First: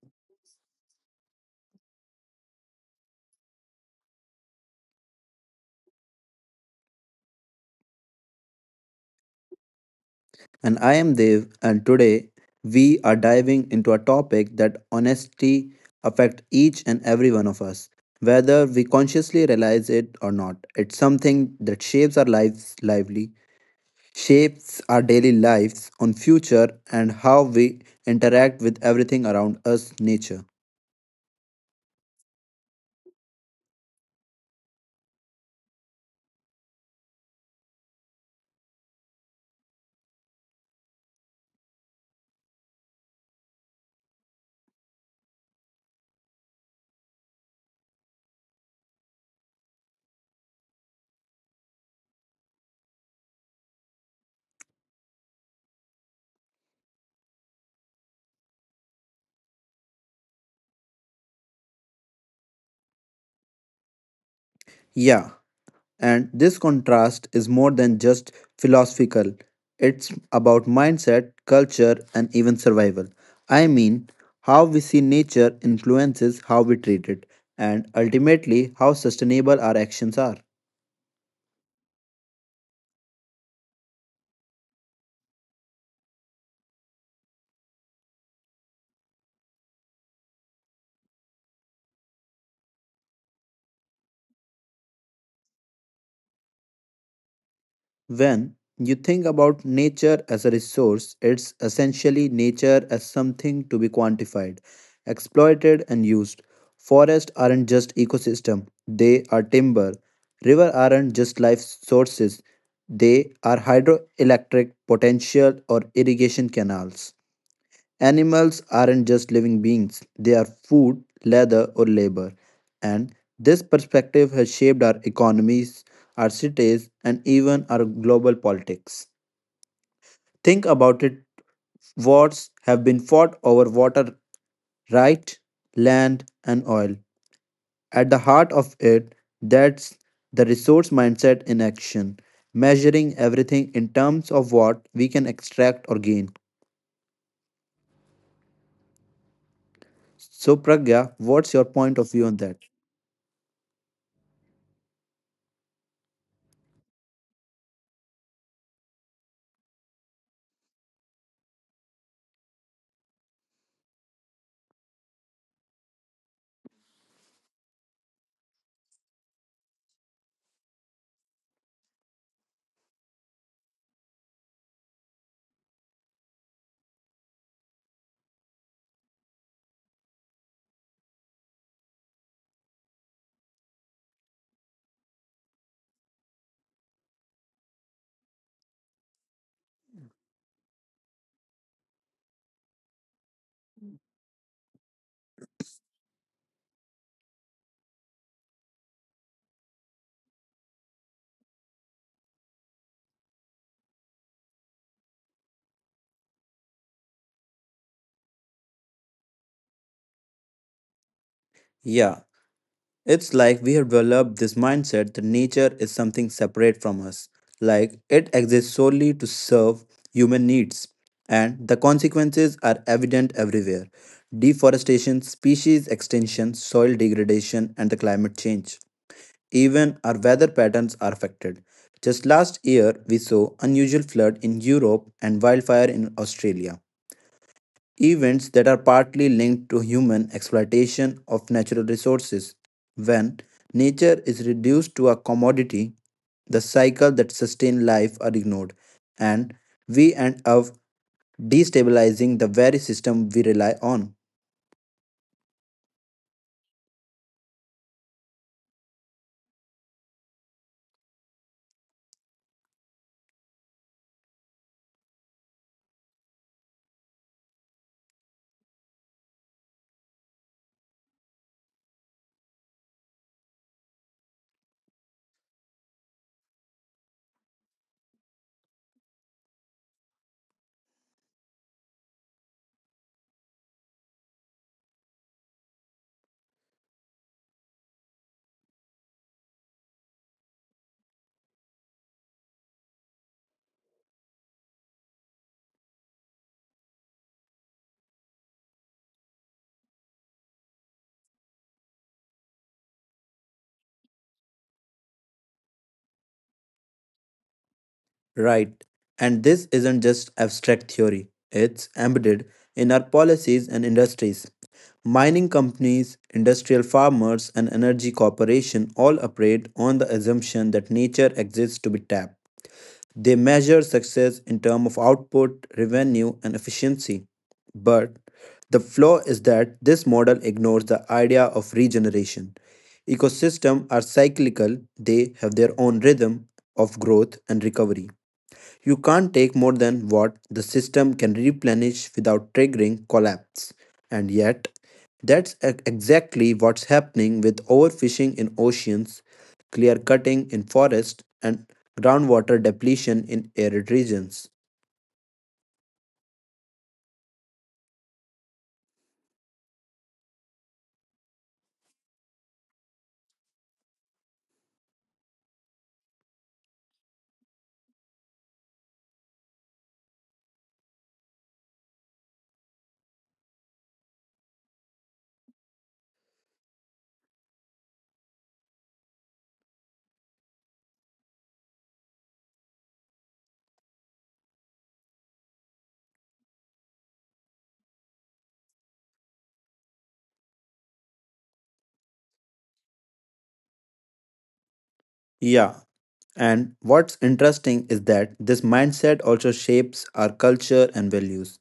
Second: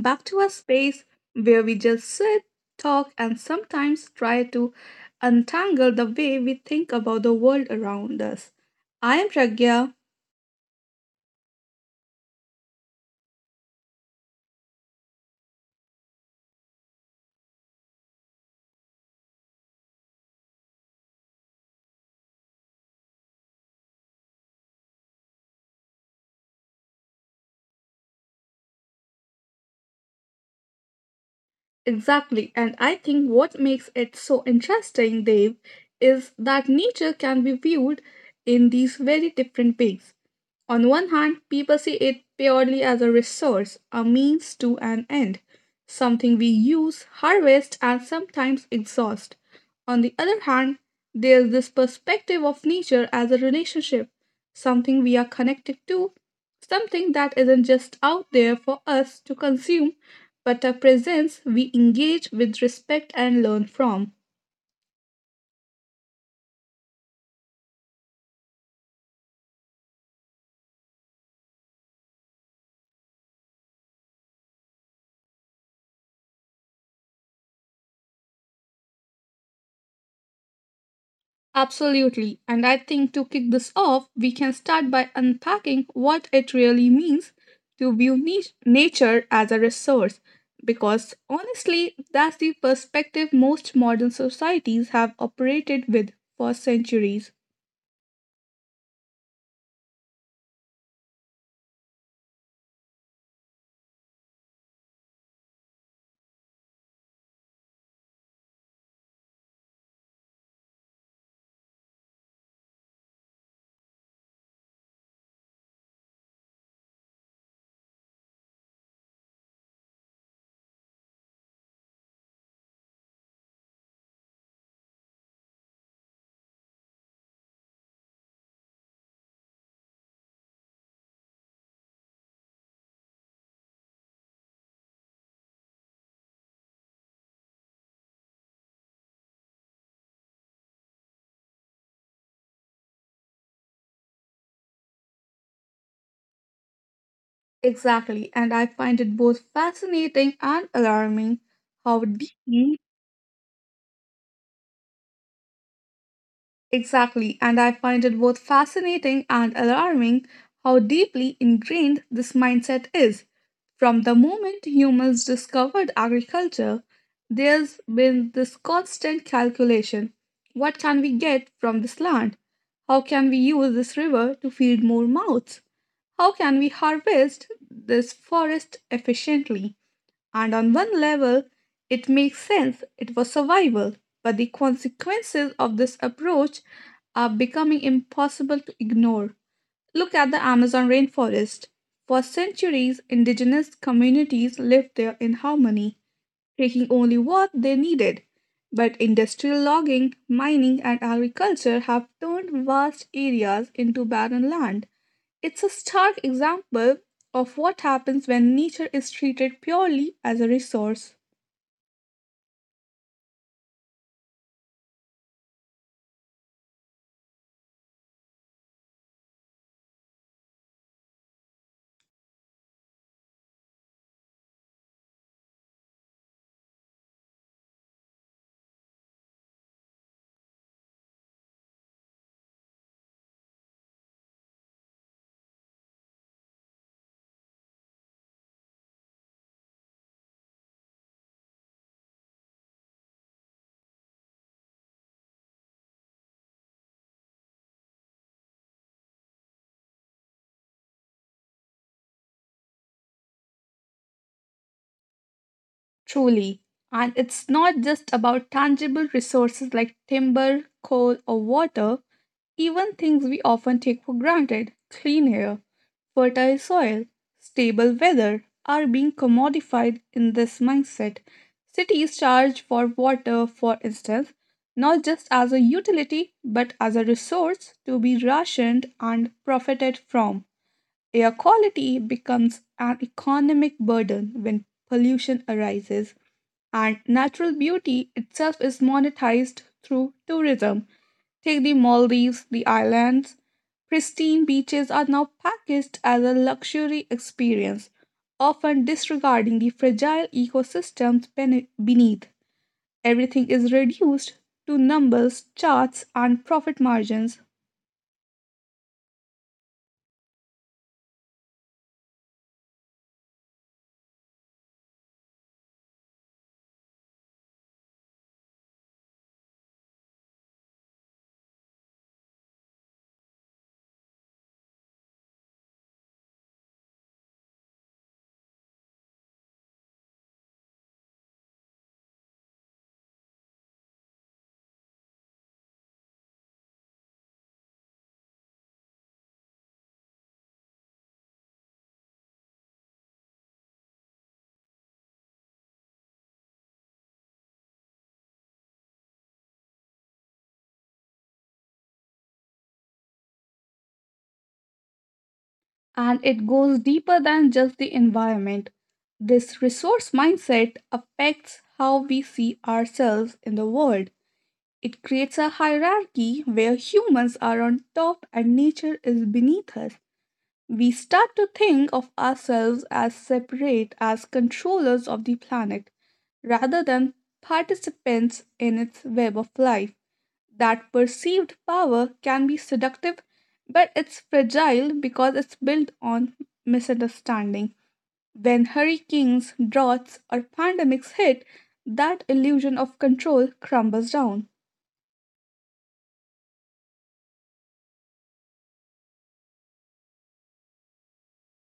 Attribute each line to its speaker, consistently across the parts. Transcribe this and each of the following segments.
Speaker 1: back to our space where we just sit, talk, and sometimes try to untangle the way we think about the world around us. I am Pragya.
Speaker 2: And I am Dev, and today we are diving into a topic that honesty affects each and every one of us, whether we consciously realize it or not. It's something that shapes our lives lively, shapes our daily lives on future and how we interact with everything around us, nature.
Speaker 1: Exactly. And I think what makes it so interesting, Dave, is that nature can be viewed in these very different ways. On one hand, people see it purely as a resource, a means to an end, something we use, harvest, and sometimes exhaust. On the other hand, there's this perspective of nature as a relationship, something we are connected to, something that isn't just out there for us to consume, but a presence we engage with respect and learn from.
Speaker 2: Yeah, and this contrast is more than just philosophical, it's about mindset, culture, and even survival. I mean, how we see nature influences how we treat it, and ultimately, how sustainable our actions are.
Speaker 1: Absolutely. And I think to kick this off, we can start by unpacking what it really means to view nature as a resource. Because honestly, that's the perspective most modern societies have operated with for centuries.
Speaker 2: When you think about nature as a resource, it's essentially nature as something to be quantified, exploited, and used. Forests aren't just ecosystem, they are timber. River aren't just life sources, they are hydroelectric potential or irrigation canals. Animals aren't just living beings, they are food, leather, or labor. And this perspective has shaped our economies, our cities, and even our global politics. Think about it, wars have been fought over water, right, land, and oil. At the heart of it, that's the resource mindset in action, measuring everything in terms of what we can extract or gain.
Speaker 1: Exactly. And I find it both fascinating
Speaker 2: So,
Speaker 1: and
Speaker 2: Pragya,
Speaker 1: alarming
Speaker 2: what's your
Speaker 1: how
Speaker 2: point of view on that?
Speaker 1: deeply Exactly, and I find it both fascinating and alarming how deeply ingrained this mindset is. From the moment humans discovered agriculture, there's been this constant calculation. What can we get from this land? How can we use this river to feed more mouths? How can we harvest this forest efficiently? And on one level, it makes sense, it was survival. But the consequences of this approach are becoming impossible to ignore. Look at the Amazon rainforest. For centuries, indigenous communities lived there in harmony, taking only what they needed. But industrial logging, mining, and agriculture have turned vast areas into barren land. It's a stark example of what happens when nature is treated purely as a resource.
Speaker 2: Yeah, it's like we have developed this mindset that nature is something separate from us, like it exists solely to serve human needs. And the consequences are evident everywhere: deforestation, species extinction, soil degradation, and the climate change. Even our weather patterns are affected. Just last year, we saw unusual flood in Europe and wildfire in Australia, events that are partly linked to human exploitation of natural resources. When nature is reduced to a commodity, the cycle that sustain life are ignored, and we end up destabilizing the very system we rely on.
Speaker 1: Truly. And it's not just about tangible resources like timber, coal, or water. Even things we often take for granted, clean air, fertile soil, stable weather, are being commodified in this mindset. Cities charge for water, for instance, not just as a utility but as a resource to be rationed and profited from. Air quality becomes an economic burden when pollution arises, and natural beauty itself is monetized through tourism. Take the Maldives, the islands. Pristine beaches are now packaged as a luxury experience, often disregarding the fragile ecosystems beneath. Everything is reduced to numbers, charts, and profit margins,
Speaker 2: Right. And this isn't just abstract theory, it's embedded in our policies and industries. Mining companies, industrial farmers, and energy corporations all operate on the assumption that nature exists to be tapped. They measure success in terms of output, revenue, and efficiency. But the flaw is that this model ignores the idea of regeneration. Ecosystems are cyclical, they have their own rhythm of growth and recovery. You can't take more than what the system can replenish without triggering collapse. And yet, exactly what's happening with overfishing in oceans, clear cutting in forests, and groundwater depletion in arid regions.
Speaker 1: and it goes deeper than just the environment. This resource mindset affects how we see ourselves in the world. It creates a hierarchy where humans are on top and nature is beneath us. We start to think of ourselves as separate, as controllers of the planet, rather than participants in its web of life. That perceived power can be seductive, but it's fragile because it's built on misunderstanding. When hurricanes, droughts, or pandemics hit, that illusion of control crumbles down.
Speaker 2: Yeah, and what's interesting is that this mindset also shapes our culture and values.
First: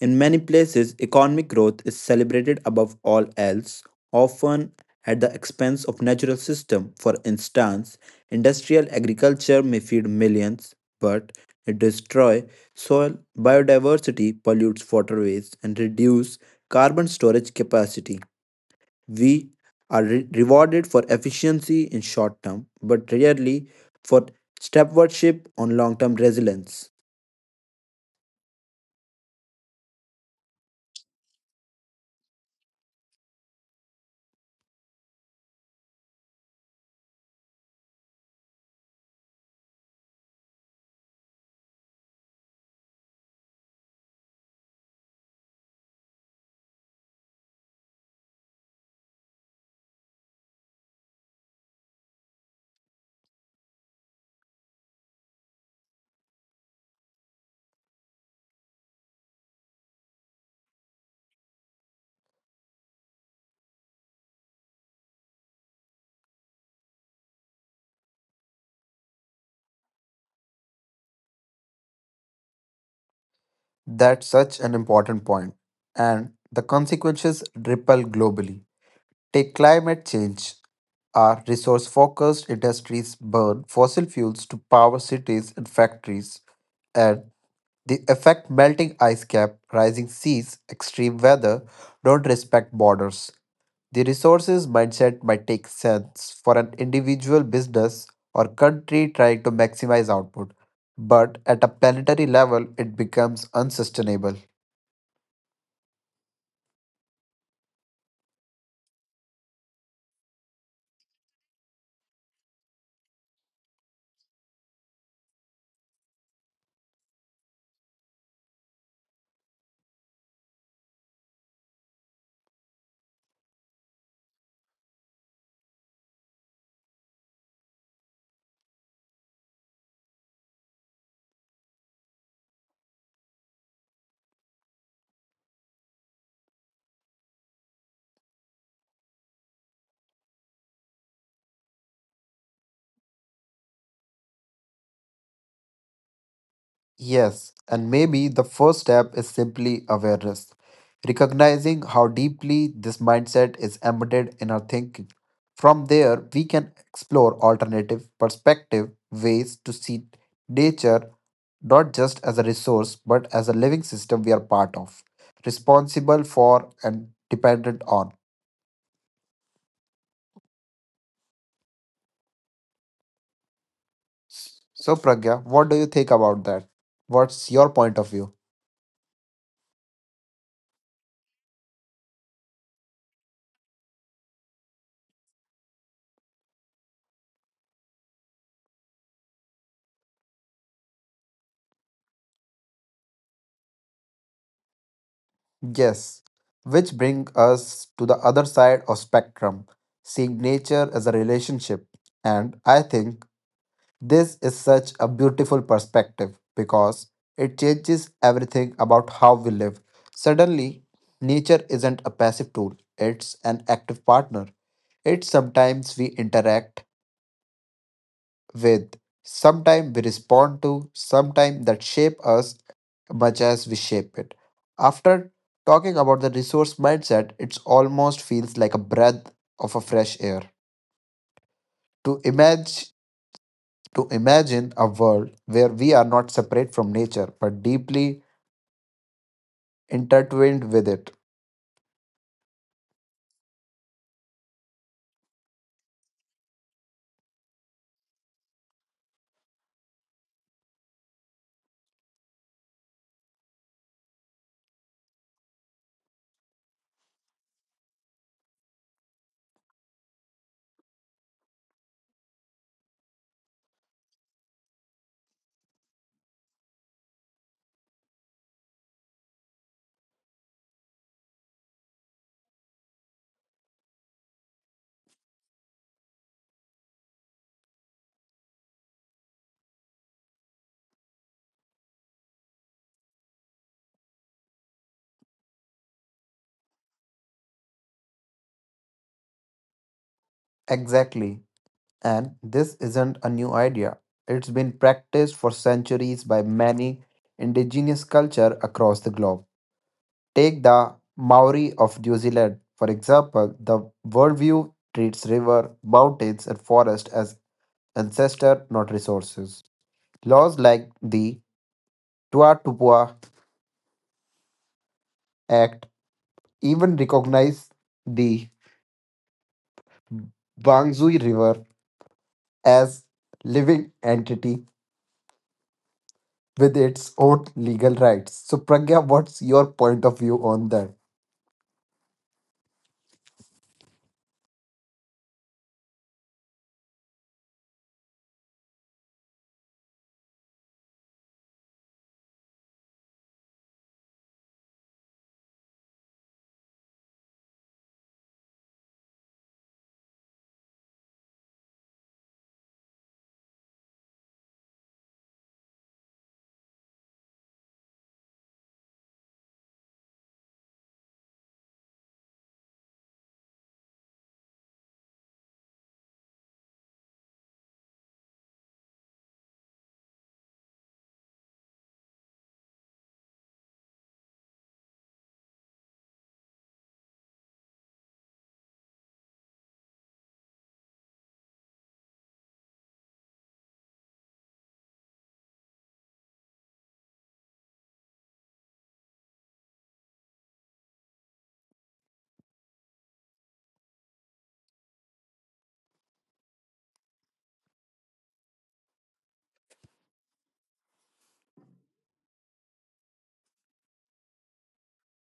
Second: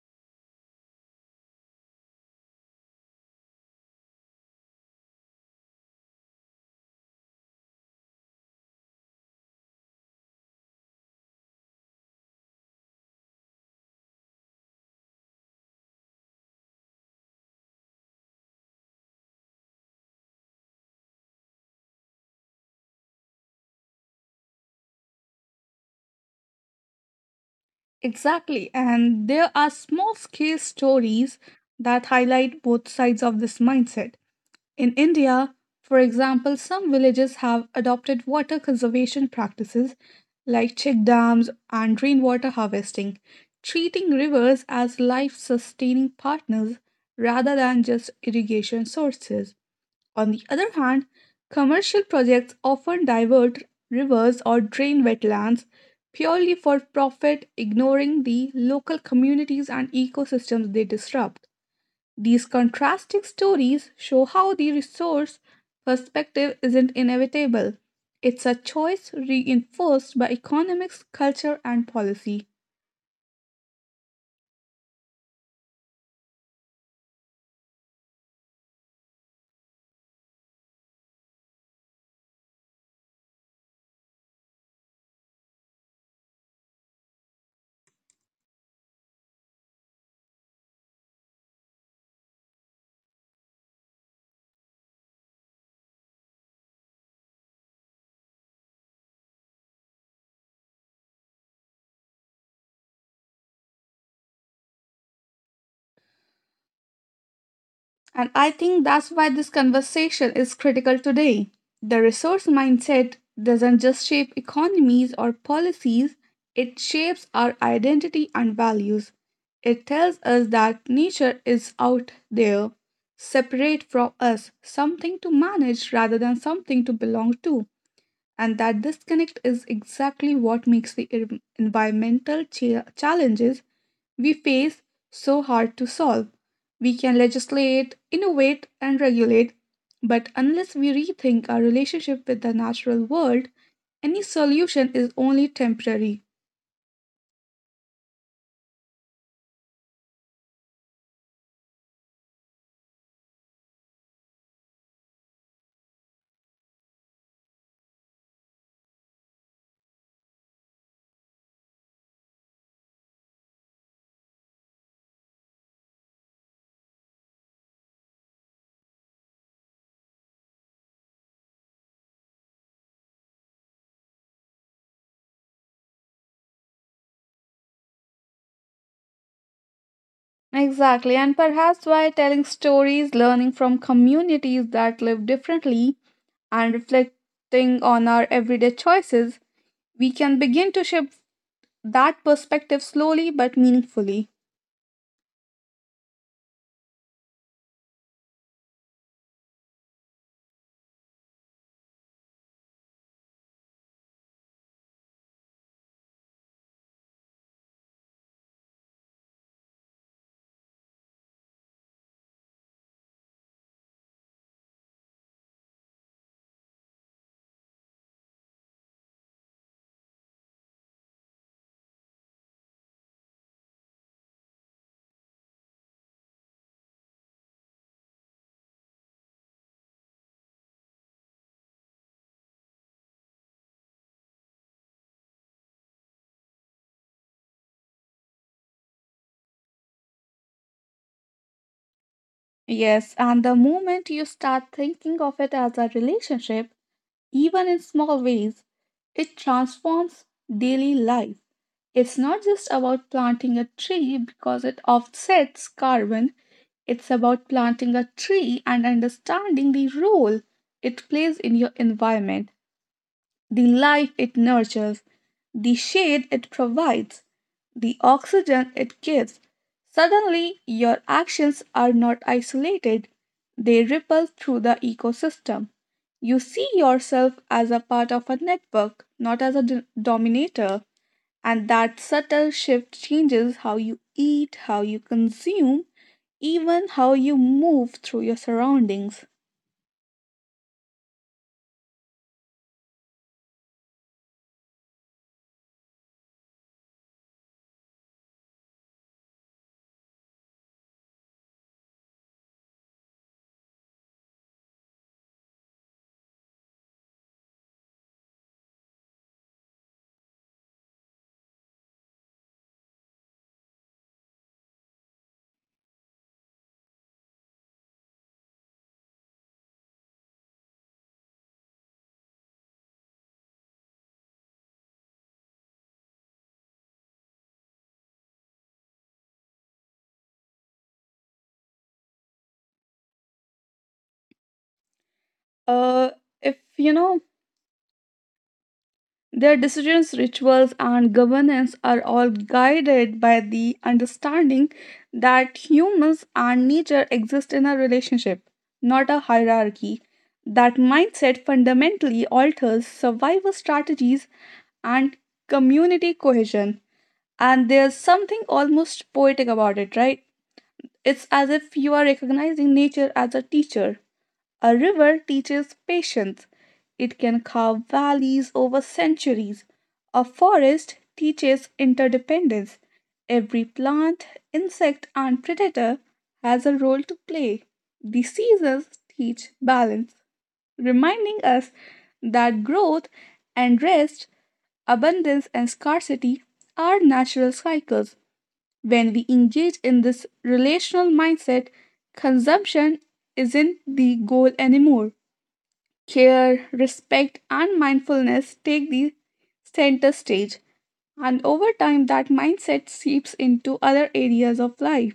Speaker 2: In many places, economic growth is celebrated above all else, often at the expense of natural system. For instance, industrial agriculture may feed millions, but it destroys soil biodiversity, pollutes waterways, and reduces carbon storage capacity. We are rewarded for efficiency in short term, but rarely for step worship on long term resilience.
Speaker 1: Exactly. And there are small scale stories that highlight both sides of this mindset. In India, for example, some villages have adopted water conservation practices like check dams and rainwater harvesting, treating rivers as life sustaining partners rather than just irrigation sources. On the other hand, commercial projects often divert rivers or drain wetlands purely for profit, ignoring the local communities and ecosystems they disrupt. These contrasting stories show how the resource perspective isn't inevitable. It's a choice reinforced by economics, culture, and policy.
Speaker 2: That's such an important point, and the consequences ripple globally. Take climate change. Our resource focused industries burn fossil fuels to power cities and factories, and the effect, melting ice cap, rising seas, extreme weather, don't respect borders. The resources mindset might take sense for an individual business or country trying to maximize output, but at a planetary level, it becomes unsustainable.
Speaker 1: And I think that's why this conversation is critical today. The resource mindset doesn't just shape economies or policies, it shapes our identity and values. It tells us that nature is out there, separate from us, something to manage rather than something to belong to. And that disconnect is exactly what makes the environmental challenges we face so hard to solve. We can legislate, innovate, and regulate, but unless we rethink our relationship with the natural world, any solution is only temporary.
Speaker 2: Yes, and maybe the first step is simply awareness, recognizing how deeply this mindset is embedded in our thinking. From there, we can explore alternative perspective ways to see nature not just as a resource but as a living system we are part of, responsible for and dependent on. So, Pragya, what do you think about that? What's your point of view?
Speaker 1: Exactly, and perhaps by telling stories, learning from communities that live differently, and reflecting on our everyday choices, we can begin to shift that perspective slowly but meaningfully.
Speaker 2: Yes, which bring us to the other side of spectrum, seeing nature as a relationship. And I think this is such a beautiful perspective because it changes everything about how we live. Suddenly, nature isn't a passive tool, it's an active partner. It's sometimes we interact with. Sometime we respond to, sometime that shape us much as we shape it. After talking about the resource mindset, it almost feels like a breath of a fresh air. To imagine to imagine a world where we are not separate from nature but deeply intertwined with it.
Speaker 1: Yes, and the moment you start thinking of it as a relationship, even in small ways, it transforms daily life. It's not just about planting a tree because it offsets carbon, it's about planting a tree and understanding the role it plays in your environment, the life it nurtures, the shade it provides, the oxygen it gives. Suddenly, your actions are not isolated, they ripple through the ecosystem. You see yourself as a part of a network, not as a dominator. And that subtle shift changes how you eat, how you consume, even how you move through your surroundings.
Speaker 2: Exactly. And this isn't a new idea. It's been practiced for centuries by many indigenous culture across the globe. Take the Maori of New Zealand, for example, the worldview treats river, mountains, and forest as ancestor, not resources. Laws like the Tuatupua Act even recognize the Wangzui River as living entity with its own legal rights. So Pragya, what's your point of view on that?
Speaker 1: Uh, if you know Their decisions, rituals, and governance are all guided by the understanding that humans and nature exist in a relationship, not a hierarchy. That mindset fundamentally alters survival strategies and community cohesion. And there's something almost poetic about it, right? It's as if you are recognizing nature as a teacher. A river teaches patience. It can carve valleys over centuries. A forest teaches interdependence. Every plant, insect, and predator has a role to play. The seasons teach balance, reminding us that growth and rest, abundance and scarcity are natural cycles. When we engage in this relational mindset, consumption isn't the goal anymore. Care, respect, and mindfulness take the center stage, and over time, that mindset seeps into other areas of life,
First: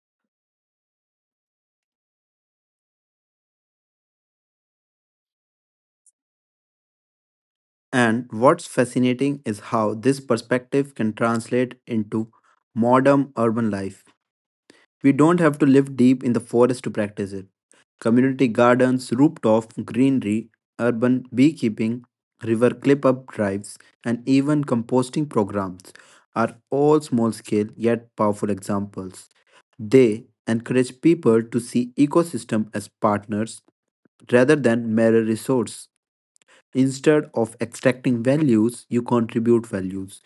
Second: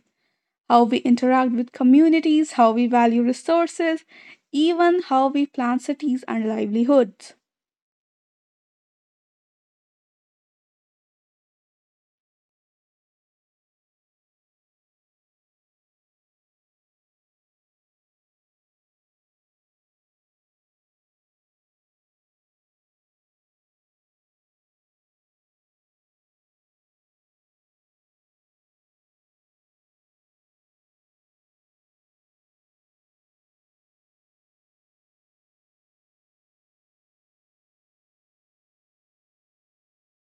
Speaker 1: how we interact with communities, how we value resources, even how we plan cities and livelihoods.
Speaker 2: And what's fascinating is how this perspective can translate into modern urban life. We don't have to live deep in the forest to practice it. Community gardens, rooftop greenery, urban beekeeping, river clip up drives, and even composting programs are all small scale yet powerful examples. They encourage people to see ecosystem as partners rather than mere resource. Instead of extracting values, you contribute values.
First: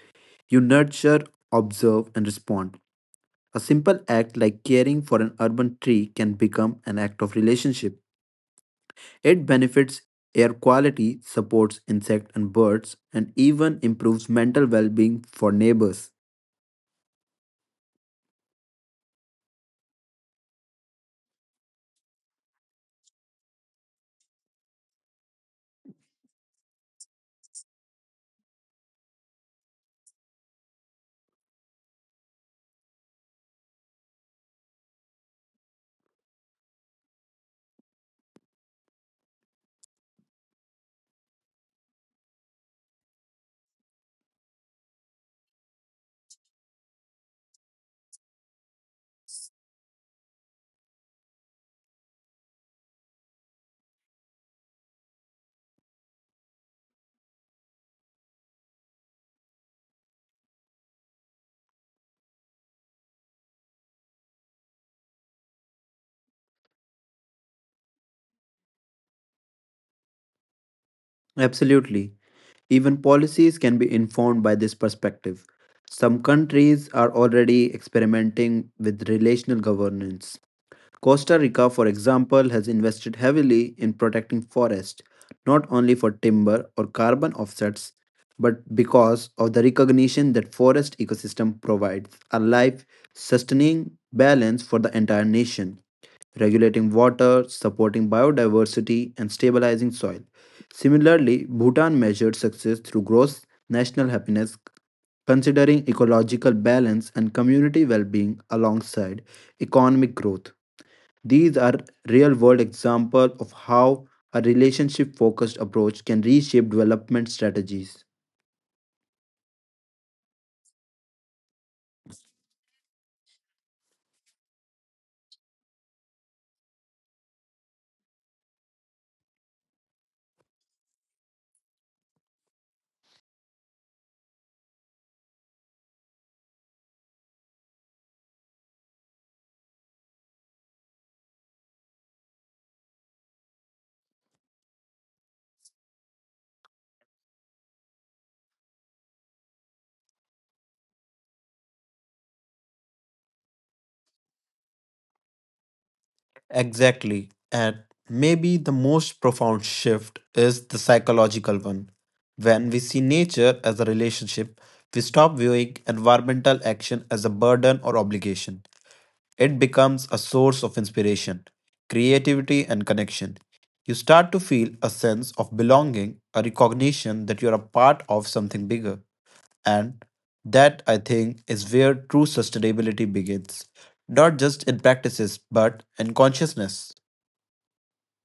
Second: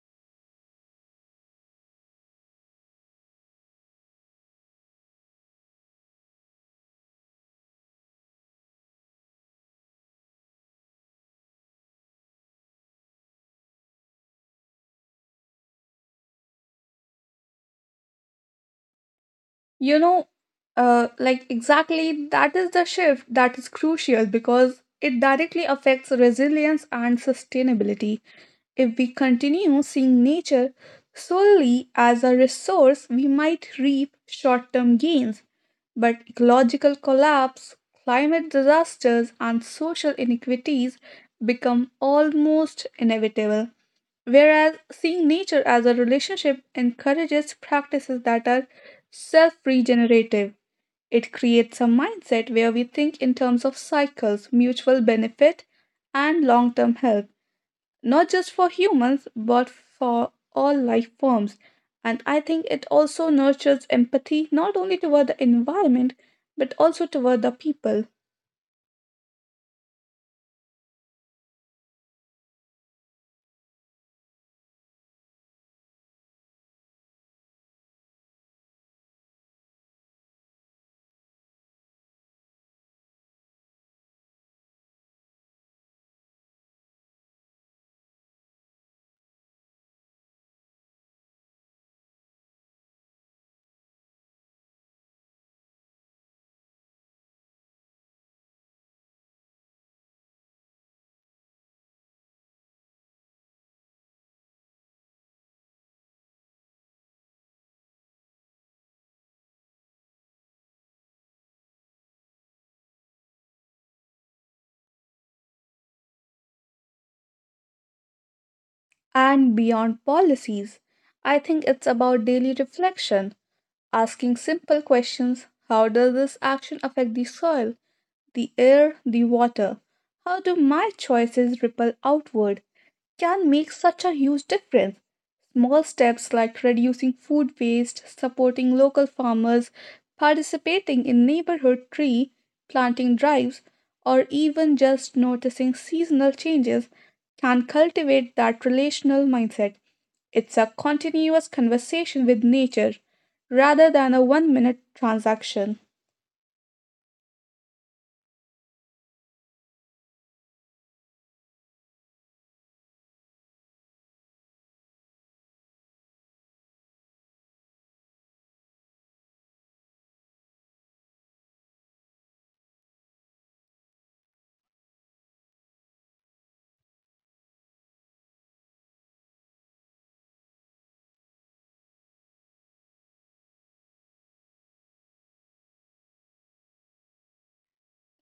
Speaker 2: You nurture, observe, and respond. A simple act like caring for an urban tree can become an act of relationship. It benefits air quality, supports insects and birds, and even improves mental well being for neighbors.
Speaker 1: You know, exactly that is the shift that is crucial because it directly affects resilience and sustainability. If we continue seeing nature solely as a resource, we might reap short term gains, but ecological collapse, climate disasters, and social inequities become almost inevitable. Whereas seeing nature as a relationship encourages practices that are self regenerative, it creates a mindset where we think in terms of cycles, mutual benefit, and long term health, not just for humans, but for all life forms. And I think it also nurtures empathy not only toward the environment, but also toward the people,
Speaker 2: Absolutely. Even policies can be informed by this perspective. Some countries are already experimenting with relational governance. Costa Rica, for example, has invested heavily in protecting forests, not only for timber or carbon offsets, but because of the recognition that forest ecosystem provides a life sustaining balance for the entire nation, regulating water, supporting biodiversity, and stabilizing soil. Similarly, Bhutan measured success through gross national happiness, considering ecological balance and community well being alongside economic growth. These are real world examples of how a relationship focused approach can reshape development strategies.
Speaker 1: and beyond policies. I think it's about daily reflection, asking simple questions. How does this action affect the soil, the air, the water? How do my choices ripple outward? Can make such a huge difference. Small steps like reducing food waste, supporting local farmers, participating in neighborhood tree planting drives, or even just noticing seasonal changes can cultivate that relational mindset. It's a continuous conversation with nature rather than a one minute transaction.
Speaker 2: Exactly. And maybe the most profound shift is the psychological one. When we see nature as a relationship, we stop viewing environmental action as a burden or obligation. It becomes a source of inspiration, creativity, and connection. You start to feel a sense of belonging, a recognition that you're a part of something bigger. And that, I think, is where true sustainability begins, not just in practices, but in consciousness.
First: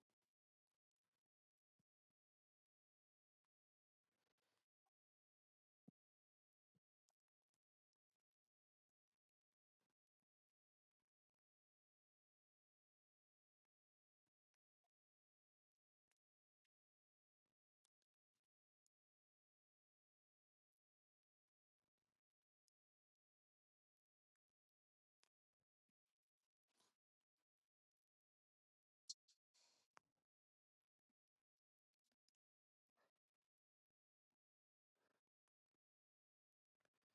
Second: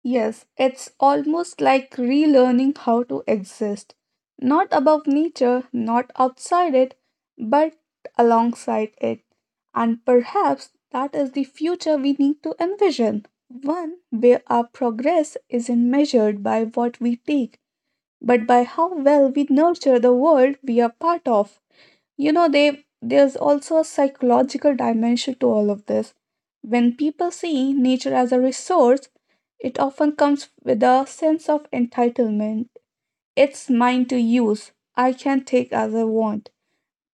Speaker 1: Yes, it's almost like relearning how to exist, not above nature, not outside it, but alongside it. And perhaps that is the future we need to envision, one where our progress isn't measured by what we take, but by how well we nurture the world we are part of. You know, they there's also a psychological dimension to all of this. When people see nature as a resource, it often comes with a sense of entitlement. It's mine to use, I can take as I want.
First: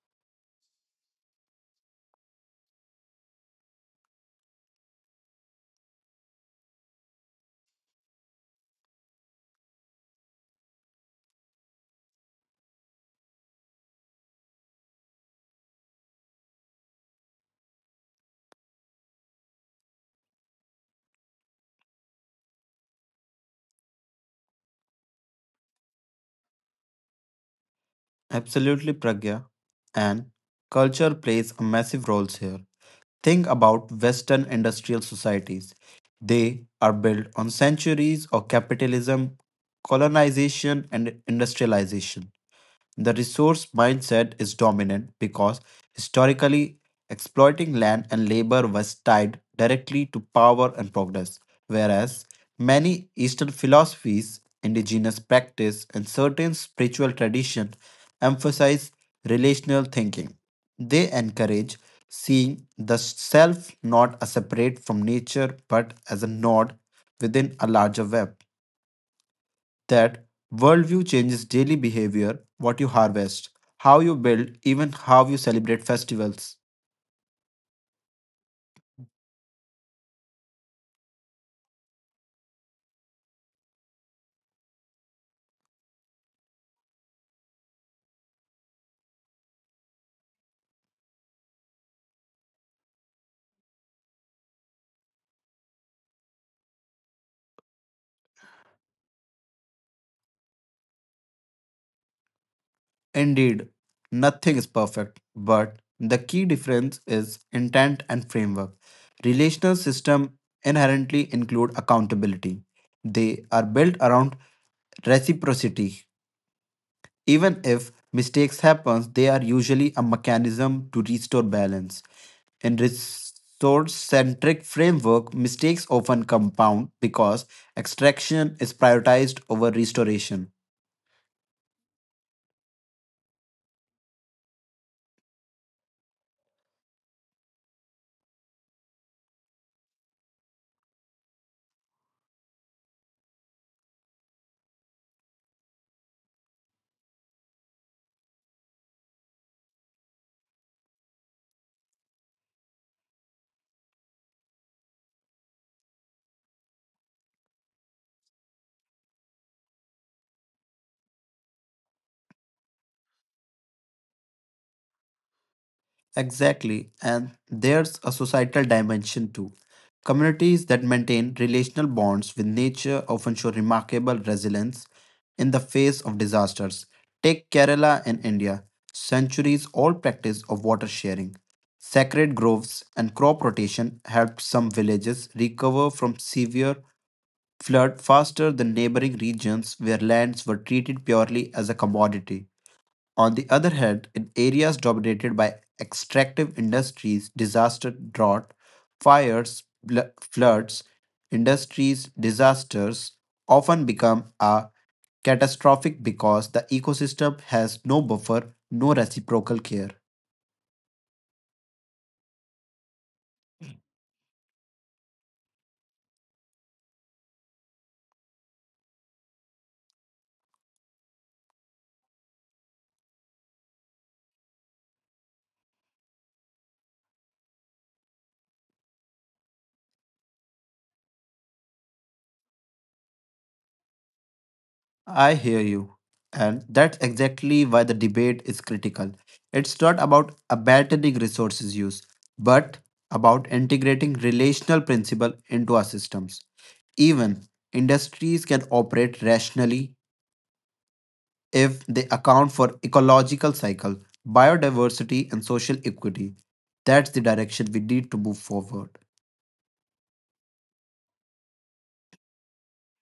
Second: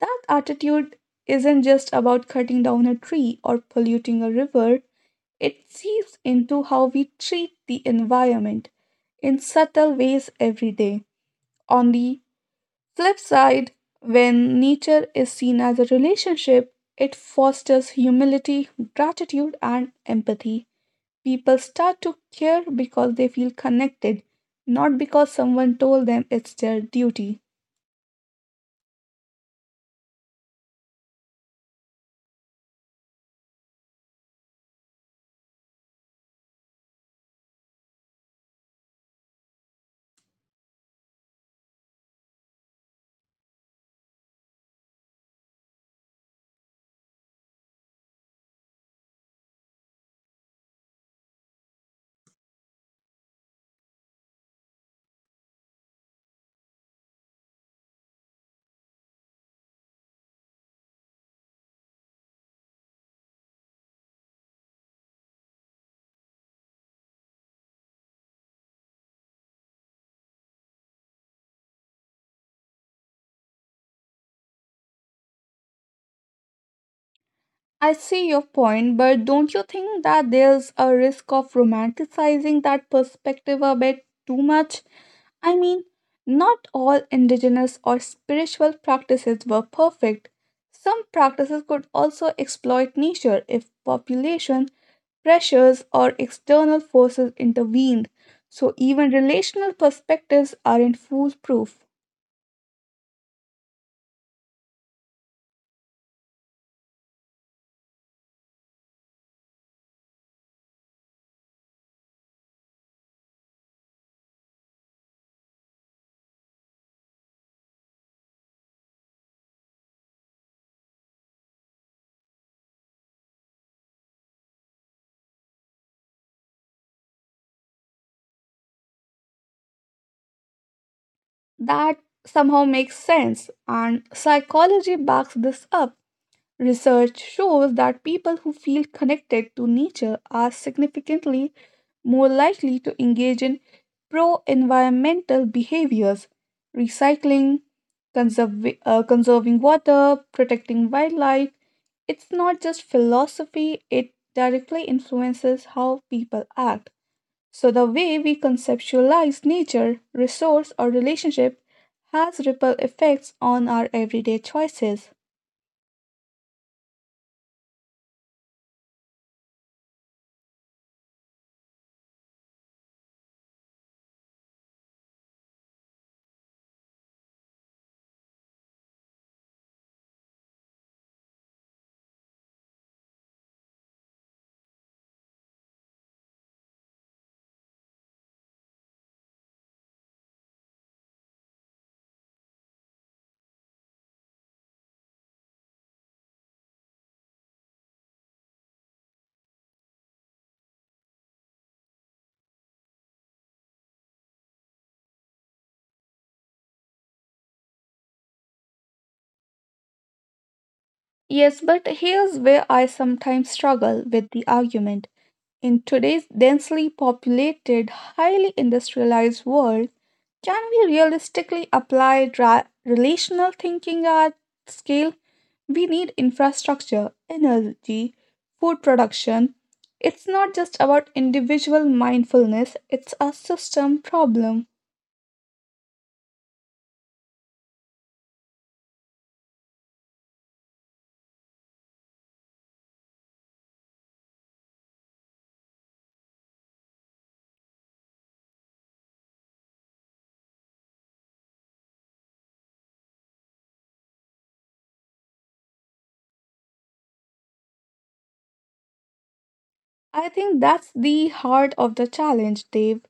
Speaker 1: That attitude isn't just about cutting down a tree or polluting a river, it seeps into how we treat the environment in subtle ways every day. On the flip side, when nature is seen as a relationship, it fosters humility, gratitude, and empathy. People start to care because they feel connected, not because someone told them it's their duty.
Speaker 2: Absolutely, Pragya. And culture plays a massive role here. Think about Western industrial societies. They are built on centuries of capitalism, colonization, and industrialization. The resource mindset is dominant because historically, exploiting land and labor was tied directly to power and progress, whereas many Eastern philosophies, indigenous practice, and certain spiritual traditions emphasize relational thinking. They encourage seeing the self not as separate from nature but as a node within a larger web. That worldview changes daily behavior, what you harvest, how you build, even how you celebrate festivals.
Speaker 1: I see your point, but don't you think that there's a risk of romanticizing that perspective a bit too much? I mean, not all indigenous or spiritual practices were perfect. Some practices could also exploit nature if population pressures or external forces intervened. So even relational perspectives aren't foolproof.
Speaker 2: Indeed, nothing is perfect, but the key difference is intent and framework. Relational systems inherently include accountability. They are built around reciprocity. Even if mistakes happen, they are usually a mechanism to restore balance. In resource centric framework, mistakes often compound because extraction is prioritized over restoration.
Speaker 1: That somehow makes sense, and psychology backs this up. Research shows that people who feel connected to nature are significantly more likely to engage in pro environmental behaviors, recycling, conserving water, protecting wildlife. It's not just philosophy, it directly influences how people act. So, the way we conceptualize nature, resource, or relationship has ripple effects on our everyday choices.
Speaker 2: Exactly. And there's a societal dimension too. Communities that maintain relational bonds with nature often show remarkable resilience in the face of disasters. Take Kerala and India, centuries old practice of water sharing. Sacred groves and crop rotation helped some villages recover from severe flood faster than neighboring regions where lands were treated purely as a commodity. On the other hand, in areas dominated by extractive industries, disaster, drought, fires, floods, industries, disasters often become a catastrophic because the ecosystem has no buffer, no reciprocal care.
Speaker 1: Yes, but here's where I sometimes struggle with the argument. In today's densely populated, highly industrialized world, can we realistically apply relational thinking at scale? We need infrastructure, energy, food production. It's not just about individual mindfulness, it's a system problem.
Speaker 2: I hear you. And that's exactly why the debate is critical. It's not about abandoning resources use, but about integrating relational principle into our systems. Even industries can operate rationally if they account for ecological cycle, biodiversity and social equity. That's the direction we need to move forward.
Speaker 1: I think that's the heart of the challenge, Dave.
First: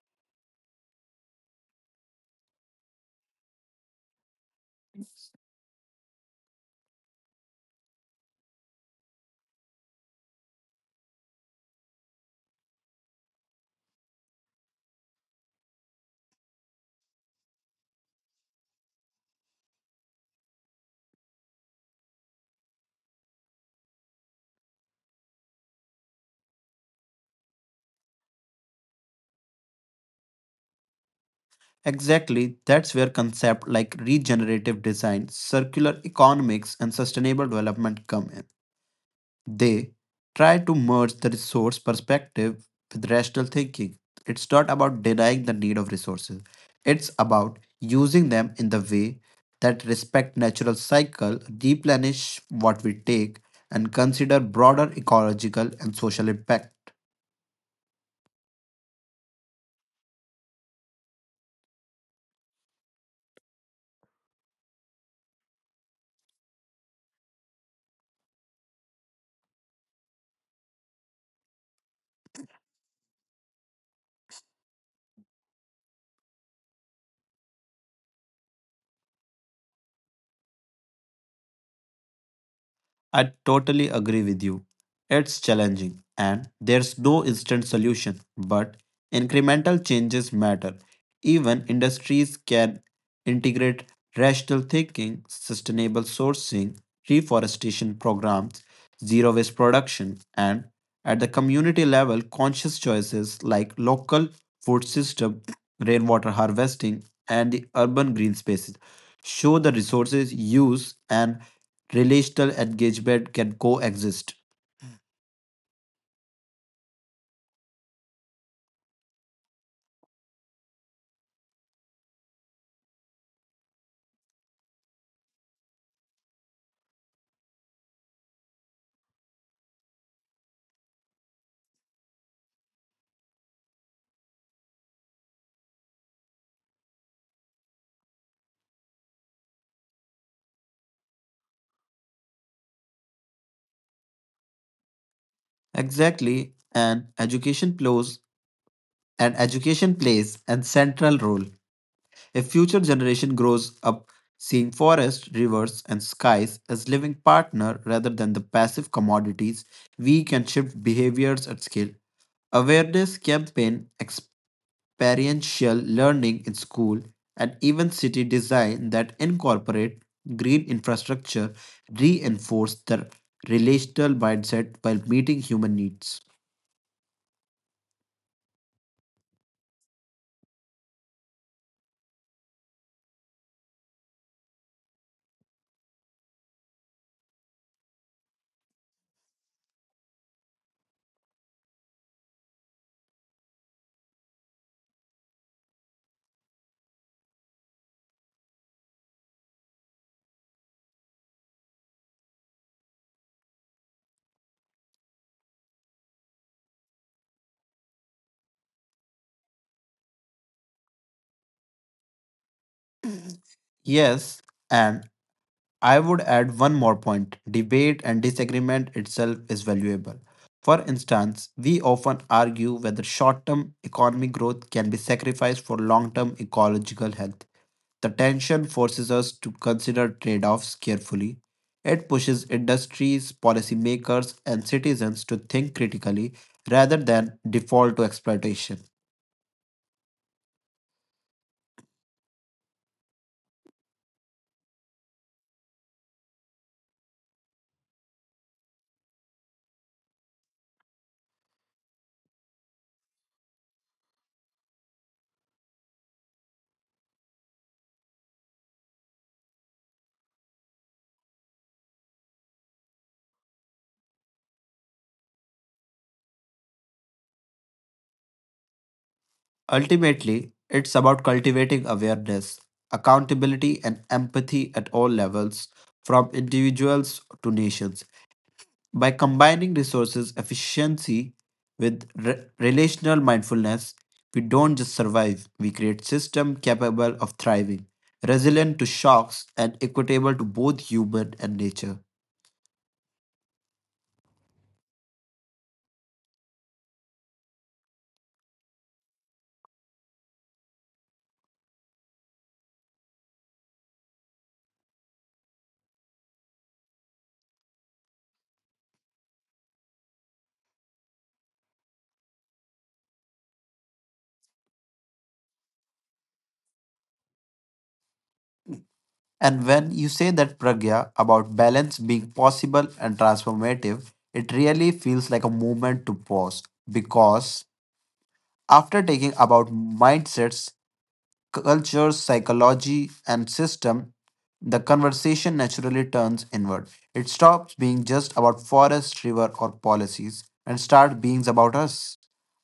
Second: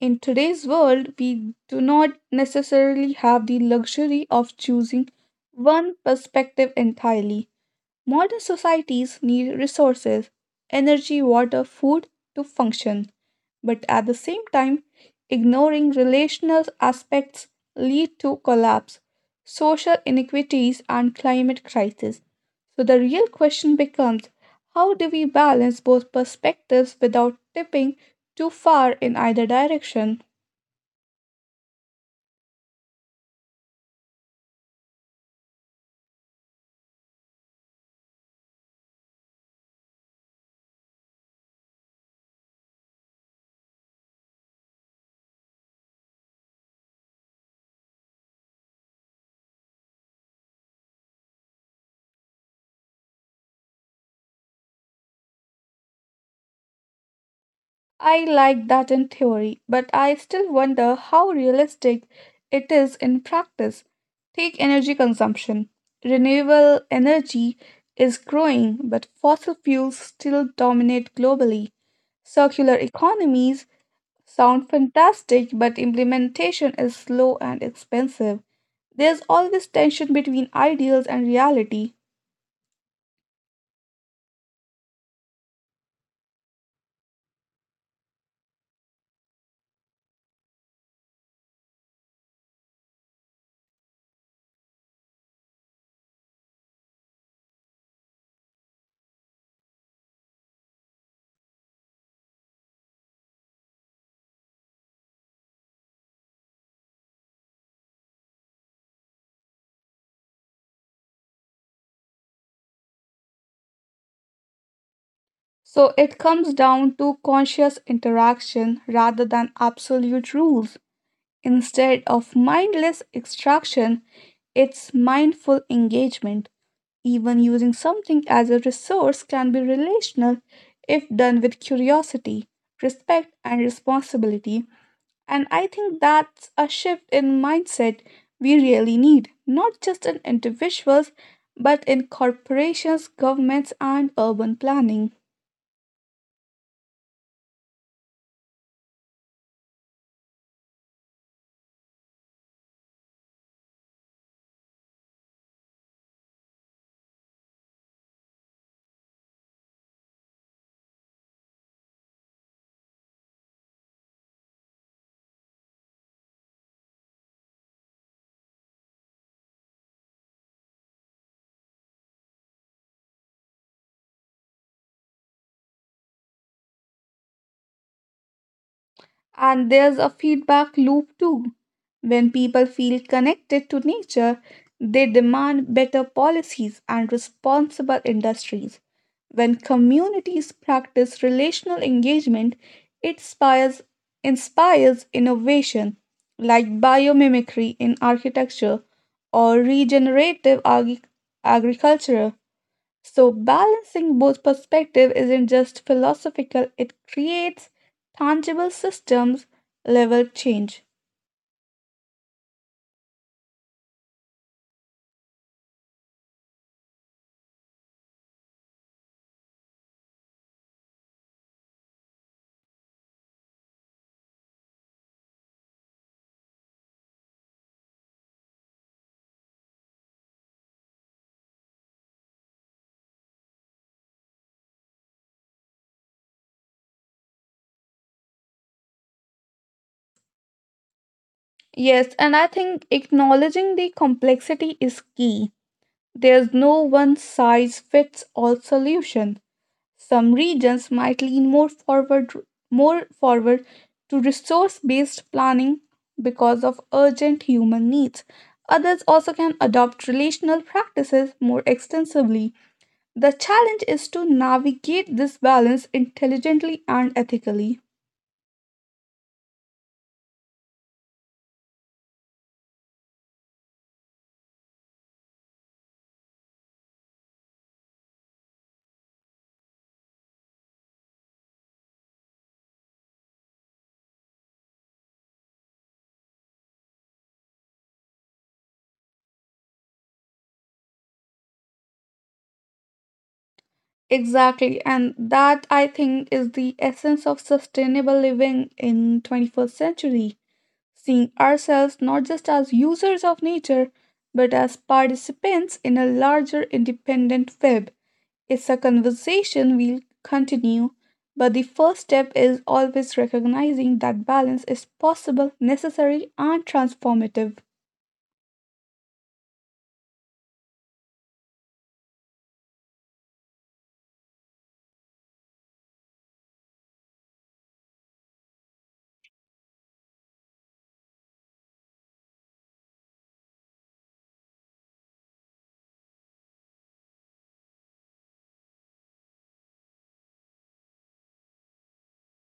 Speaker 1: In today's world, we do not necessarily have the luxury of choosing one perspective entirely. Modern societies need resources, energy, water, food to function, but at the same time, ignoring relational aspects lead to collapse, social inequities and climate crisis. So the real question becomes, how do we balance both perspectives without tipping too far in either direction?
Speaker 2: Exactly, that's where concepts like regenerative design, circular economics, and sustainable development come in. They try to merge the resource perspective with rational thinking. It's not about denying the need of resources, it's about using them in the way that respect natural cycle, replenish what we take, and consider broader ecological and social impact.
Speaker 1: I like that in theory, but I still wonder how realistic it is in practice. Take energy consumption. Renewable energy is growing, but fossil fuels still dominate globally. Circular economies sound fantastic, but implementation is slow and expensive. There's always tension between ideals and reality.
Speaker 2: I totally agree with you. It's challenging and there's no instant solution, but incremental changes matter. Even industries can integrate rational thinking, sustainable sourcing, reforestation programs, zero waste production, and at the community level, conscious choices like local food system, rainwater harvesting, and the urban green spaces show the resources use and relational engagement can coexist.
Speaker 1: So it comes down to conscious interaction rather than absolute rules. Instead of mindless extraction, it's mindful engagement. Even using something as a resource can be relational if done with curiosity, respect, and responsibility. And I think that's a shift in mindset we really need, not just in individuals, but in corporations, governments, and urban planning.
Speaker 2: Exactly, and education plays an central role. If future generation grows up seeing forests, rivers, and skies as living partner rather than the passive commodities, we can shift behaviors at scale. Awareness campaign experiential learning in school, and even city design that incorporate green infrastructure reinforce the relational mindset while meeting human needs.
Speaker 1: And there's a feedback loop too. When people feel connected to nature, they demand better policies and responsible industries. When communities practice relational engagement, it inspires innovation like biomimicry in architecture or agriculture. So, balancing both perspectives isn't just philosophical, it creates tangible systems level change.
Speaker 2: Yes, and I would add one more point. Debate and disagreement itself is valuable. For instance, we often argue whether short term economic growth can be sacrificed for long term ecological health. The tension forces us to consider trade offs carefully. It pushes industries, policymakers, and citizens to think critically rather than default to exploitation.
Speaker 1: Yes, and I think acknowledging the complexity is key. There's no one size fits all solution. Some regions might lean more forward to resource-based planning because of urgent human needs. Others also can adopt relational practices more extensively. The challenge is to navigate this balance intelligently and ethically.
Speaker 2: Ultimately, it's about cultivating awareness, accountability, and empathy at all levels, from individuals to nations. By combining resources efficiency with relational mindfulness, we don't just survive, we create systems capable of thriving, resilient to shocks, and equitable to both human and nature.
Speaker 1: Exactly, and that I think is the essence of sustainable living in 21st century, seeing ourselves not just as users of nature but as participants in a larger independent web. It's a conversation we'll continue, but the first step is always recognizing that balance is possible, necessary and transformative.
Speaker 2: And when you say that pragya about balance being possible and transformative, it really feels like a moment to pause because after taking about mindsets culture, psychology, and system, the conversation naturally turns inward. It stops being just about forest, river, or policies and starts being about us,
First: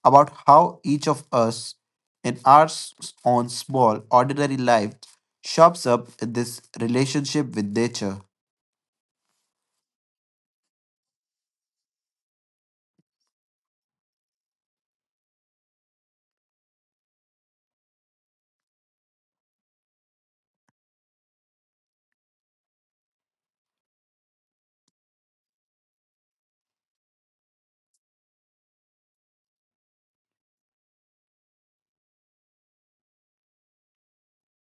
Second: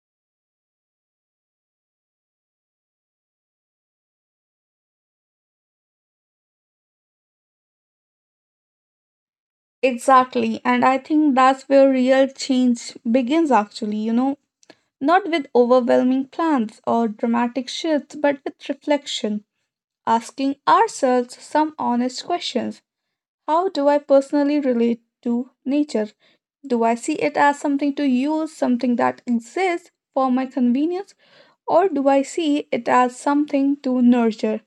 Speaker 2: about how each of us in our own small, ordinary life shops up in this relationship with nature.
Speaker 1: Exactly. And I think that's where real change begins, actually, not with overwhelming plans or dramatic shifts, but with reflection, asking ourselves some honest questions. How do I personally relate to nature? Do I see it as something to use, something that exists for my convenience, or do I see it as something to nurture,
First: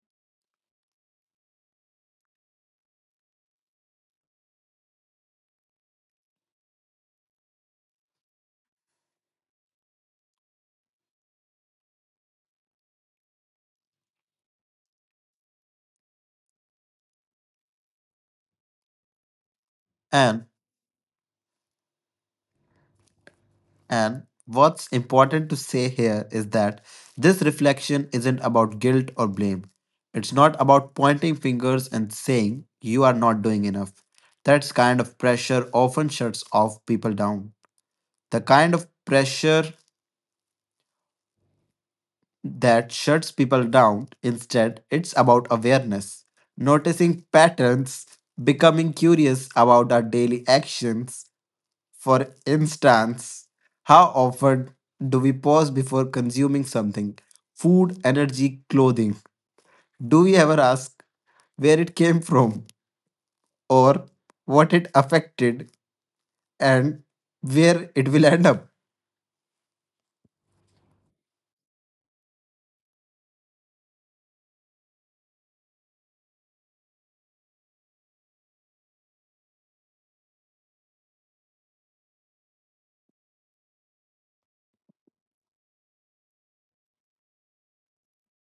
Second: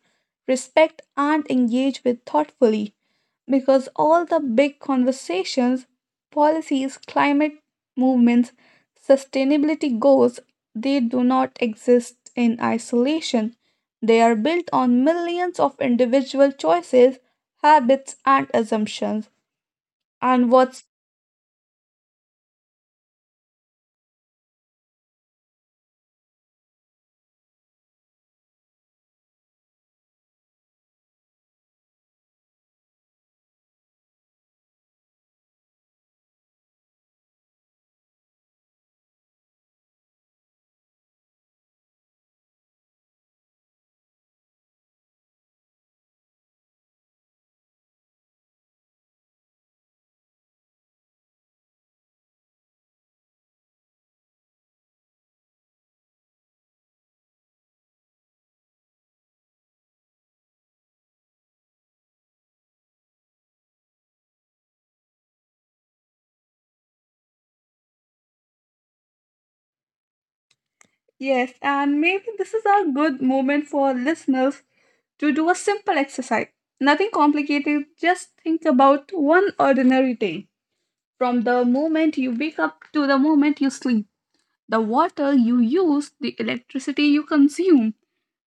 Speaker 1: respect, and engage with thoughtfully? Because all the big conversations, policies, climate movements, sustainability goals, they do not exist in isolation. They are built on millions of individual choices, habits, and assumptions.
Speaker 2: and.
Speaker 1: And what's
Speaker 2: And what's important to say here is that this reflection isn't about guilt or blame. It's not about pointing fingers and saying you are not doing enough. That kind of pressure often shuts off people down. The kind of pressure that shuts people down. Instead, it's about awareness, noticing patterns, becoming curious about our daily actions. For instance, how often do we pause before consuming something? Food, energy, clothing. Do we ever ask where it came from or what it affected and where it will end up?
Speaker 1: Yes, and maybe this is a good moment for listeners to do a simple exercise. Nothing complicated, just think about one ordinary day. From the moment you wake up to the moment you sleep, the water you use, the electricity you consume,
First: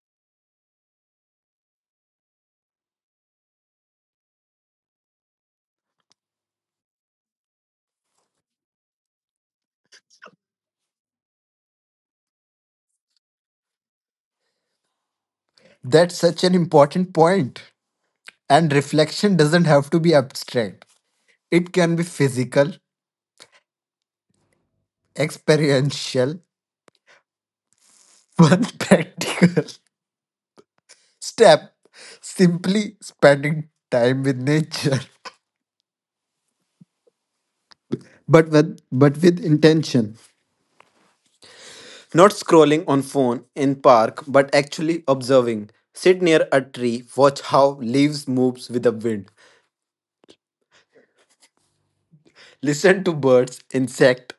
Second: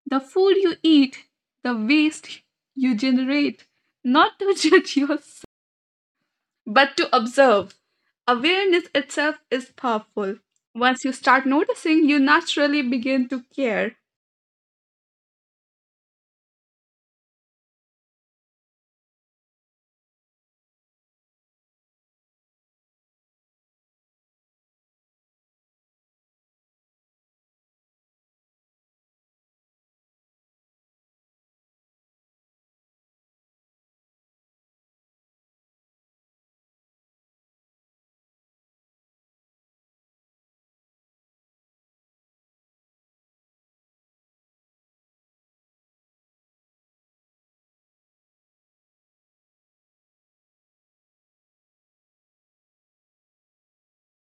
Speaker 1: the food you eat, the waste you generate. Not to judge yourself but to observe. Awareness itself is powerful. Once you start noticing, you naturally begin to care.
Speaker 2: That's such an important point. And reflection doesn't have to be abstract, it can be physical, experiential, one practical step. Simply spending time with nature but with intention. Not scrolling on phone in park, but actually observing. Sit near a tree, watch how leaves moves with the wind. Listen to birds, insect,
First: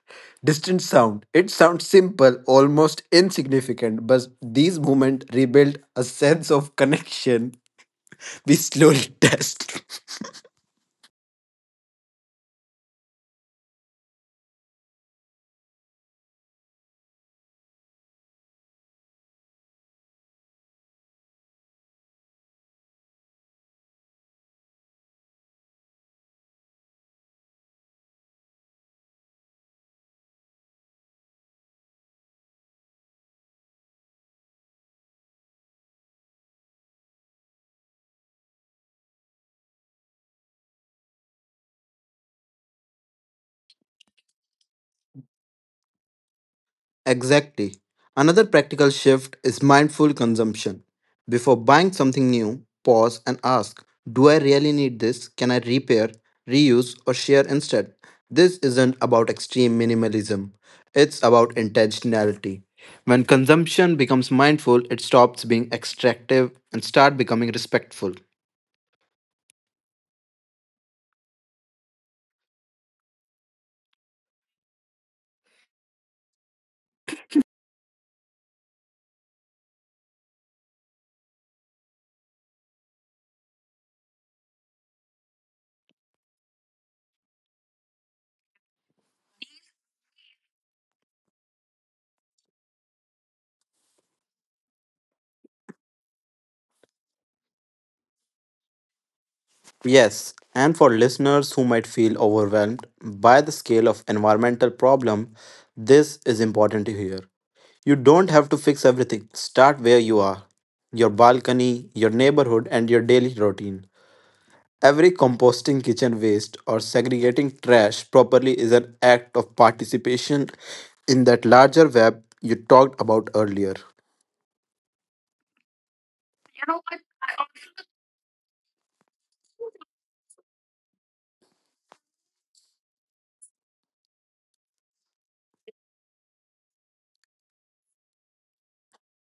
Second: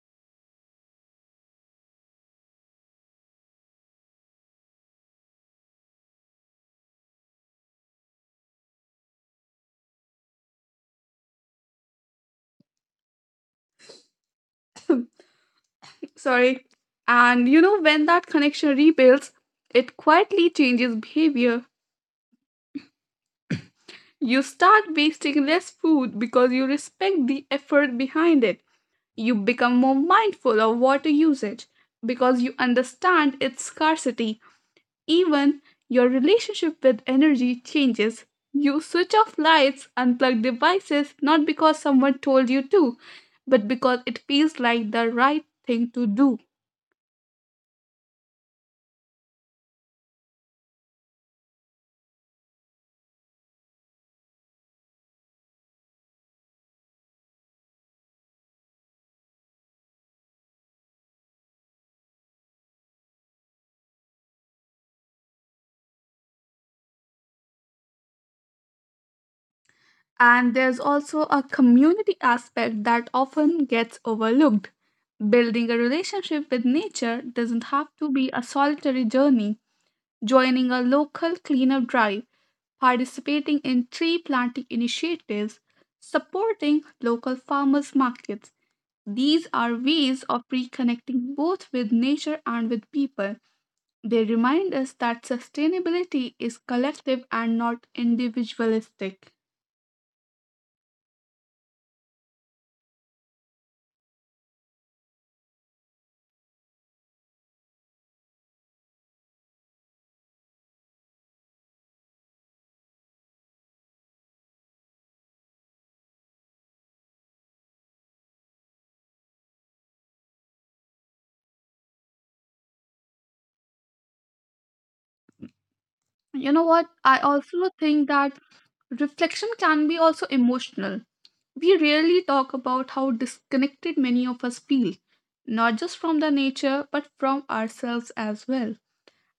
Speaker 2: distant sound. It sounds simple, almost insignificant, but these moments rebuild a sense of connection we slowly test.
Speaker 1: Sorry. And you know, when that connection rebuilds, it quietly changes behavior. You start wasting less food because you respect the effort behind it. You become more mindful of water usage because you understand its scarcity. Even your relationship with energy changes. You switch off lights, unplug devices, not because someone told you to, but because it feels like the right thing to do.
Speaker 2: Exactly. Another practical shift is mindful consumption. Before buying something new, pause and ask, do I really need this? Can I repair, reuse, or share instead? This isn't about extreme minimalism, it's about intentionality. When consumption becomes mindful, it stops being extractive and start becoming respectful.
Speaker 1: And there's also a community aspect that often gets overlooked. Building a relationship with nature doesn't have to be a solitary journey. Joining a local cleanup drive, participating in tree planting initiatives, supporting local farmers markets, these are ways of reconnecting both with nature and with people. They remind us that sustainability is collective and not individualistic.
Speaker 2: Yes, and for listeners who might feel overwhelmed by the scale of environmental problem, this is important to hear. You don't have to fix everything. Start where you are, your balcony, your neighborhood, and your daily routine. Every composting kitchen waste or segregating trash properly is an act of participation in that larger web you talked about earlier.
Speaker 1: You know what? I also think that reflection can be also emotional. We rarely talk about how disconnected many of us feel, not just from the nature, but from ourselves as well.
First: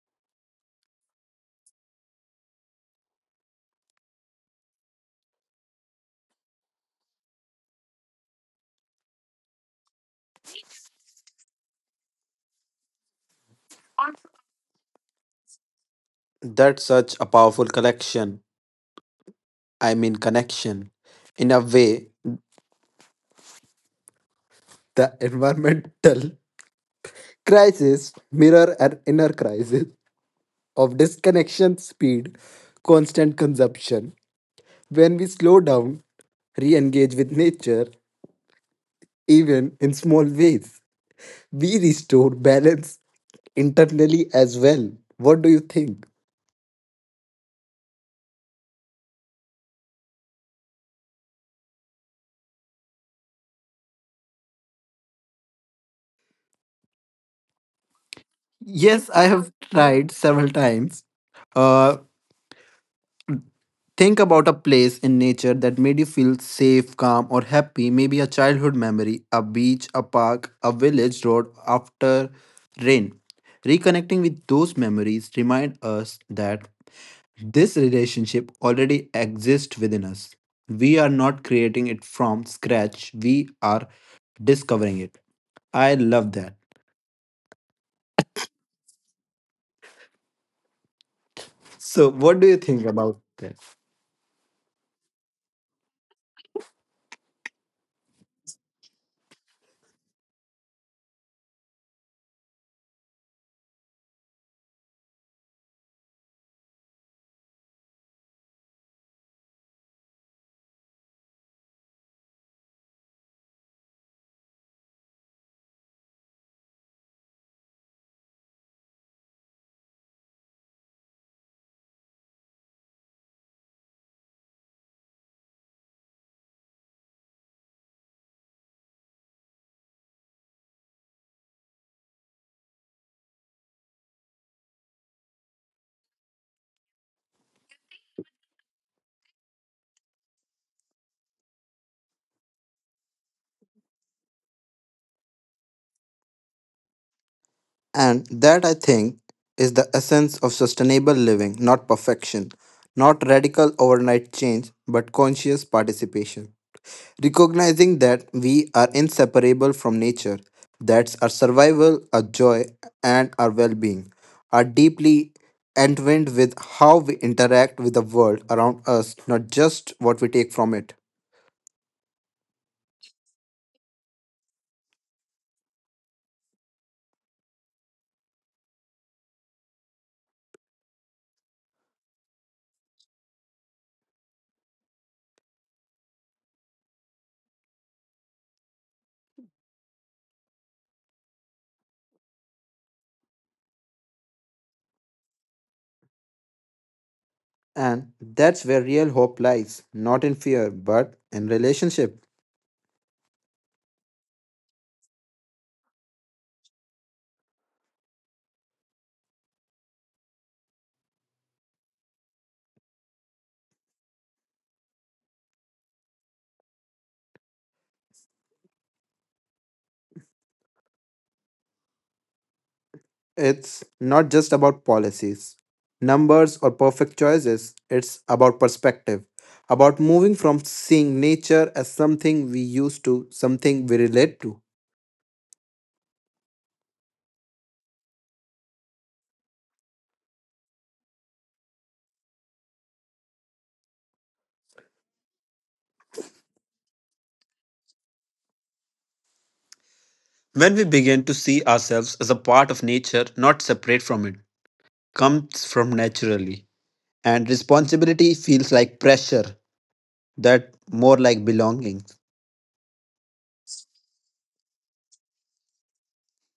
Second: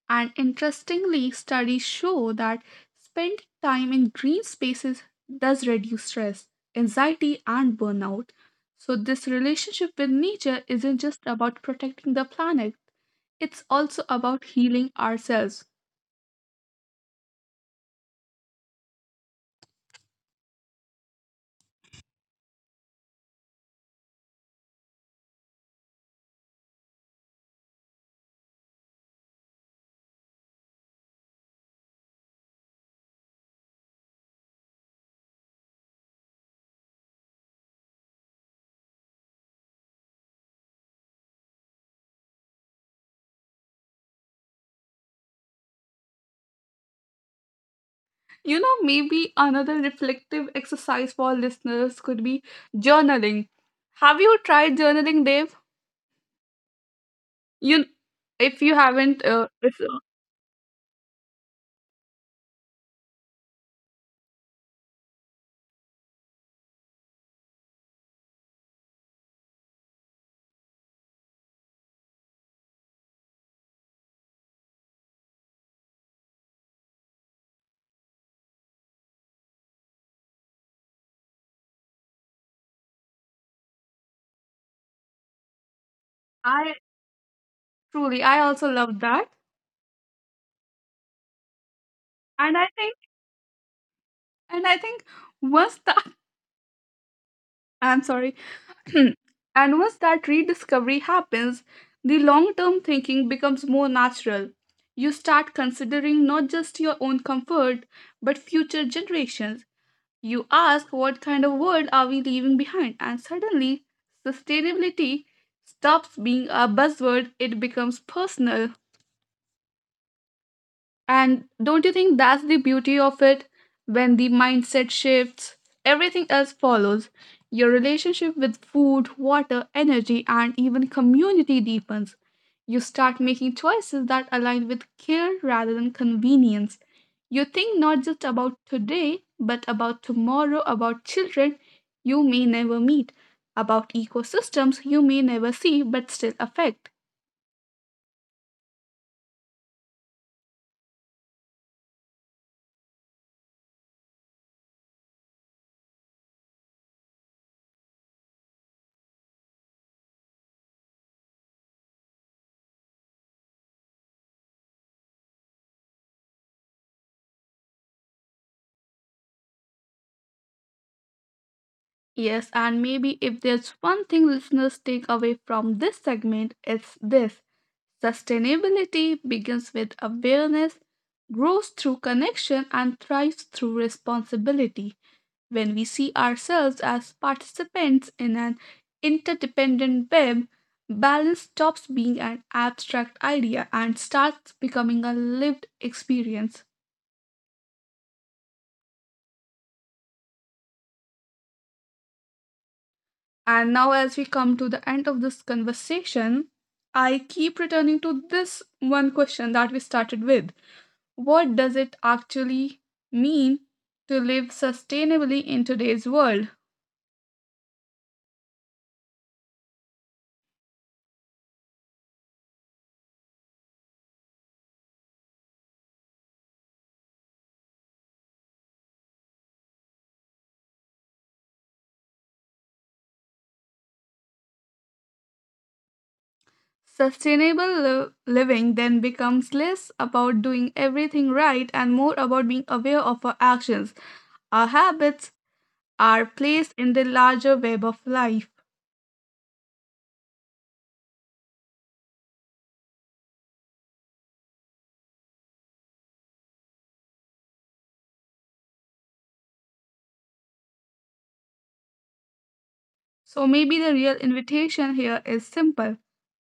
Speaker 1: And interestingly, studies show that spending time in green spaces does reduce stress, anxiety, and burnout. So, this relationship with nature isn't just about protecting the planet, it's also about healing ourselves.
Speaker 2: That's such a powerful collection, I mean, connection. In a way, the environmental crisis mirror an inner crisis of disconnection, speed, constant consumption, when we slow down, re engage with nature, even in small ways, we restore balance internally as well. What do you think?
Speaker 1: You know, maybe another reflective exercise for listeners could be journaling. Have you tried journaling, Dave? You, if you
Speaker 2: Yes,
Speaker 1: haven't,
Speaker 2: I have
Speaker 1: if,
Speaker 2: tried several times. Uh, think about a place in nature that made you feel safe, calm, or happy. Maybe a childhood memory, a beach, a park, a village road after rain. Reconnecting with those memories remind us that this relationship already exists within us. We are not creating it from scratch, we are discovering it. I love that.
Speaker 1: I truly, I also love that,
Speaker 2: So, what do you
Speaker 1: and I
Speaker 2: think
Speaker 1: think
Speaker 2: about that?
Speaker 1: And I think once I'm sorry, and once that rediscovery happens, the long term thinking becomes more natural. You start considering not just your own comfort, but future generations. You ask, what kind of world are we leaving behind? And suddenly, sustainability stops being a buzzword, it becomes personal. And don't you think that's the beauty of it? When the mindset shifts, everything else follows. Your relationship with food, water, energy, and even community deepens. You start making choices that align with care rather than convenience. You think not just about today, but about tomorrow, about children you may never meet, about ecosystems you may never see but still affect.
Speaker 2: And that I think is the essence of sustainable living, not perfection, not radical overnight change, but conscious participation. Recognizing that we are inseparable from nature, that our survival, our joy, and our well being are deeply entwined with how we interact with the world around us, not just what we take from it.
Speaker 1: Yes, and maybe if there's one thing listeners take away from this segment, it's this: sustainability begins with awareness, grows through connection, and thrives through responsibility. When we see ourselves as participants in an interdependent web, balance stops being an abstract idea and starts becoming a lived experience.
Speaker 2: And that's where real hope lies, not in fear, but in relationship.
Speaker 1: And now, as we come to the end of this conversation, I keep returning to this one question that we started with: what does it actually mean to live sustainably in today's world?
Speaker 2: It's not just about policies, numbers, or perfect choices. It's about perspective, about moving from seeing nature as something we used to something we relate to.
Speaker 1: Sustainable living then becomes less about doing everything right and more about being aware of our actions, our habits, our place in the larger web of life.
Speaker 2: When we begin to see ourselves as a part of nature, not separate from it, comes from naturally. And responsibility feels like pressure, that more like belonging.
Speaker 1: So maybe the real invitation here is simple.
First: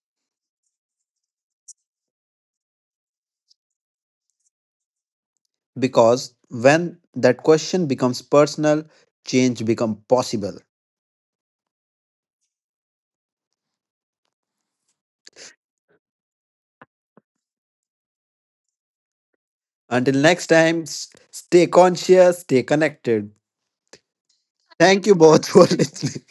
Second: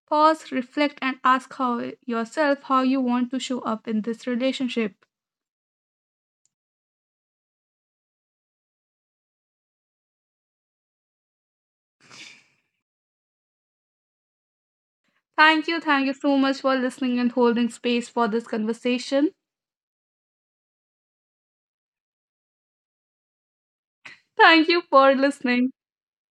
Speaker 1: Pause, reflect, and ask how yourself how you want to show up in this relationship.
Speaker 2: Because when that question becomes personal, change becomes possible.
Speaker 1: Thank you. Thank you so much for listening and holding space for this conversation.
Speaker 2: Until next time, stay conscious, stay connected.
Speaker 1: Thank you
Speaker 2: Thank
Speaker 1: for
Speaker 2: you both for
Speaker 1: listening.
Speaker 2: listening.